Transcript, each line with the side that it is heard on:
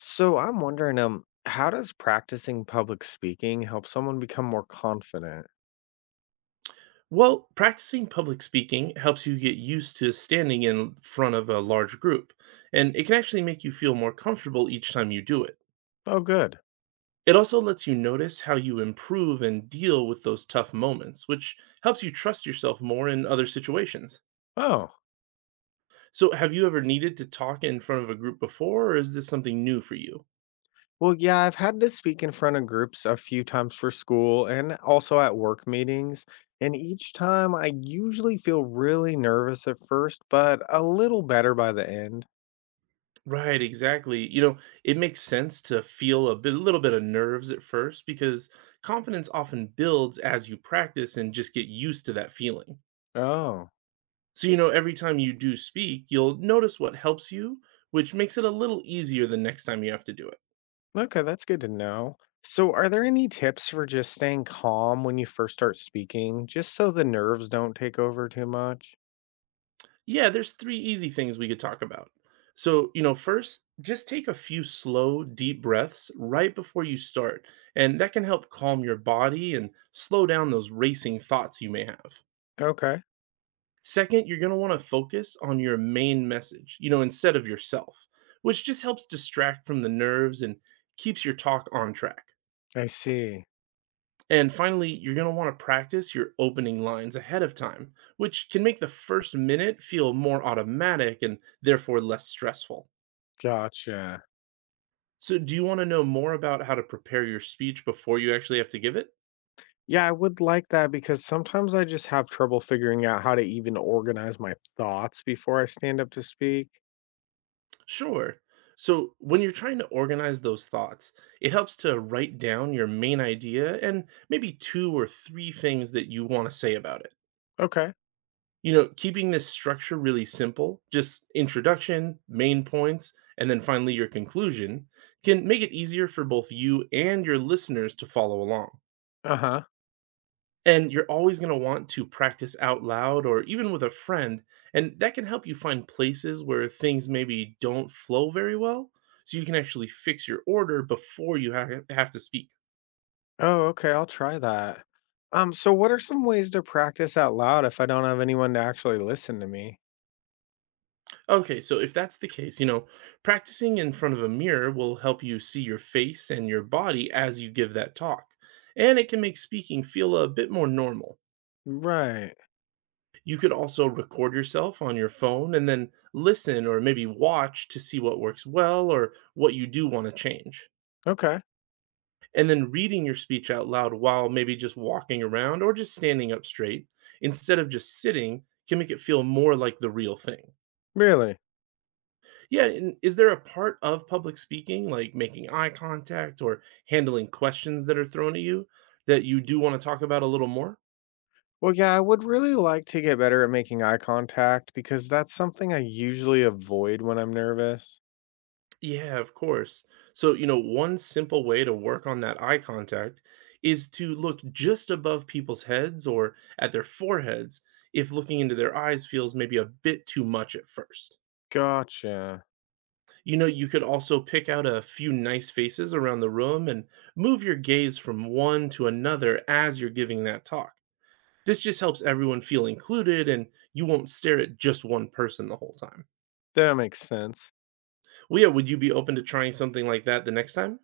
left: So I'm wondering, how does practicing public speaking help someone become more confident?
right: Well, practicing public speaking helps you get used to standing in front of a large group, and it can actually make you feel more comfortable each time you do it.
left: Oh, good.
right: It also lets you notice how you improve and deal with those tough moments, which helps you trust yourself more in other situations.
left: Oh,
right: So, have you ever needed to talk in front of a group before, or is this something new for you?
left: well, yeah, I've had to speak in front of groups a few times for school and also at work meetings. And each time I usually feel really nervous at first, but a little better by the end.
right: Right, exactly. You know, it makes sense to feel little bit of nerves at first because confidence often builds as you practice and just get used to that feeling.
left: Oh,
right: So, you know, every time you do speak, you'll notice what helps you, which makes it a little easier the next time you have to do it.
left: okay, that's good to know. So, are there any tips for just staying calm when you first start speaking, just so the nerves don't take over too much?
right: Yeah, there's three easy things we could talk about. So, you know, first, just take a few slow, deep breaths right before you start, and that can help calm your body and slow down those racing thoughts you may have.
left: Okay.
right: Second, you're going to want to focus on your main message, you know, instead of yourself, which just helps distract from the nerves and keeps your talk on track.
left: I see.
right: And finally, you're going to want to practice your opening lines ahead of time, which can make the first minute feel more automatic and therefore less stressful.
left: Gotcha.
right: So, do you want to know more about how to prepare your speech before you actually have to give it?
left: Yeah, I would like that because sometimes I just have trouble figuring out how to even organize my thoughts before I stand up to speak.
right: Sure. So, when you're trying to organize those thoughts, it helps to write down your main idea and maybe two or three things that you want to say about it.
left: Okay.
right: You know, keeping this structure really simple, just introduction, main points, and then finally your conclusion, can make it easier for both you and your listeners to follow along.
left: Uh-huh.
right: And you're always going to want to practice out loud or even with a friend, and that can help you find places where things maybe don't flow very well, so you can actually fix your order before you have to speak.
left: Oh, okay, I'll try that. So what are some ways to practice out loud if I don't have anyone to actually listen to me?
right: Okay, so if that's the case, you know, practicing in front of a mirror will help you see your face and your body as you give that talk, and it can make speaking feel a bit more normal.
left: Right.
right: You could also record yourself on your phone and then listen or maybe watch to see what works well or what you do want to change.
left: Okay.
right: And then reading your speech out loud while maybe just walking around or just standing up straight instead of just sitting can make it feel more like the real thing.
left: Really?
right: Yeah, and is there a part of public speaking, like making eye contact or handling questions that are thrown at you, that you do want to talk about a little more?
left: Well, yeah, I would really like to get better at making eye contact because that's something I usually avoid when I'm nervous.
right: Yeah, of course. So, you know, one simple way to work on that eye contact is to look just above people's heads or at their foreheads if looking into their eyes feels maybe a bit too much at first.
left: Gotcha.
right: You know, you could also pick out a few nice faces around the room and move your gaze from one to another as you're giving that talk. This just helps everyone feel included and you won't stare at just one person the whole time.
left: That makes sense.
right: Well, yeah, would you be open to trying something like that the next time?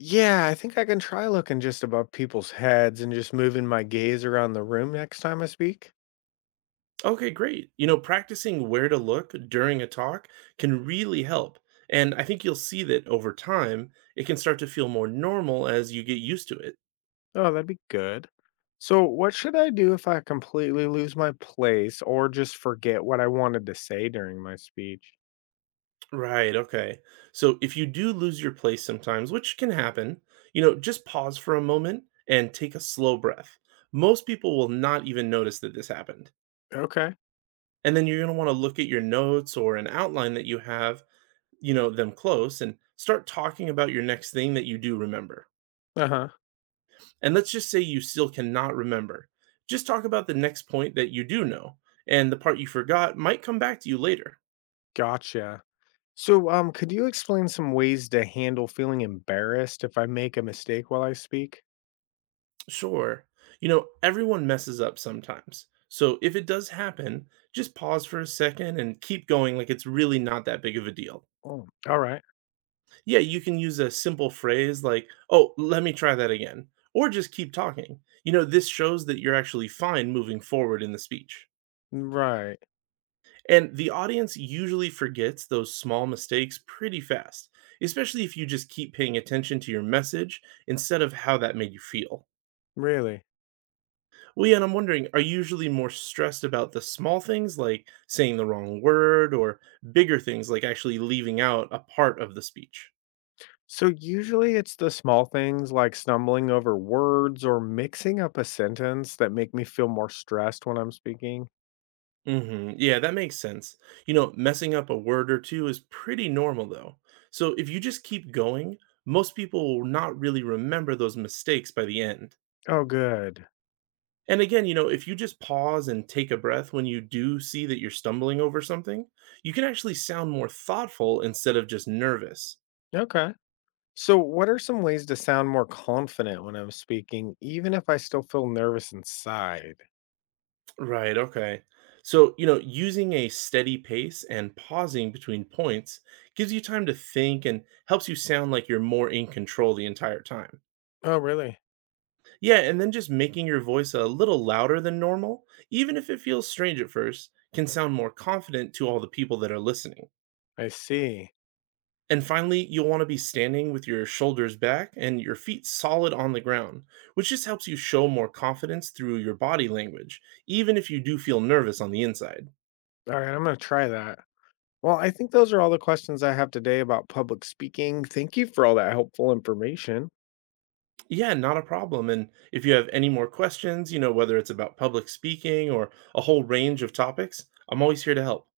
left: Yeah, I think I can try looking just above people's heads and just moving my gaze around the room next time I speak.
right: Okay, great. You know, practicing where to look during a talk can really help. And I think you'll see that over time, it can start to feel more normal as you get used to it.
left: Oh, that'd be good. So, what should I do if I completely lose my place or just forget what I wanted to say during my speech?
right: Right, okay. So if you do lose your place sometimes, which can happen, you know, just pause for a moment and take a slow breath. Most people will not even notice that this happened.
left: Okay.
right: And then you're gonna wanna look at your notes or an outline that you have, you know, them close and start talking about your next thing that you do remember.
left: Uh huh.
right: And let's just say you still cannot remember. Just talk about the next point that you do know, and the part you forgot might come back to you later.
left: Gotcha. So could you explain some ways to handle feeling embarrassed if I make a mistake while I speak?
right: Sure. You know, everyone messes up sometimes. So if it does happen, just pause for a second and keep going like it's really not that big of a deal.
left: Oh, all right.
right: Yeah, you can use a simple phrase like, "Oh, let me try that again," or just keep talking. You know, this shows that you're actually fine moving forward in the speech.
left: Right.
right: And the audience usually forgets those small mistakes pretty fast, especially if you just keep paying attention to your message instead of how that made you feel.
left: Really?
right: Well, yeah, and I'm wondering, are you usually more stressed about the small things like saying the wrong word or bigger things like actually leaving out a part of the speech?
left: So usually it's the small things like stumbling over words or mixing up a sentence that make me feel more stressed when I'm speaking.
right: Mhm. Yeah, that makes sense. You know, messing up a word or two is pretty normal though. So if you just keep going, most people will not really remember those mistakes by the end.
left: Oh, good.
right: And again, you know, if you just pause and take a breath when you do see that you're stumbling over something, you can actually sound more thoughtful instead of just nervous.
left: Okay. So, what are some ways to sound more confident when I'm speaking, even if I still feel nervous inside?
right: Right, okay. So, you know, using a steady pace and pausing between points gives you time to think and helps you sound like you're more in control the entire time.
left: Oh, really?
right: Yeah, and then just making your voice a little louder than normal, even if it feels strange at first, can sound more confident to all the people that are listening.
left: I see.
right: And finally, you'll want to be standing with your shoulders back and your feet solid on the ground, which just helps you show more confidence through your body language, even if you do feel nervous on the inside.
left: All right, I'm going to try that. Well, I think those are all the questions I have today about public speaking. Thank you for all that helpful information.
right: Yeah, not a problem. And if you have any more questions, you know, whether it's about public speaking or a whole range of topics, I'm always here to help.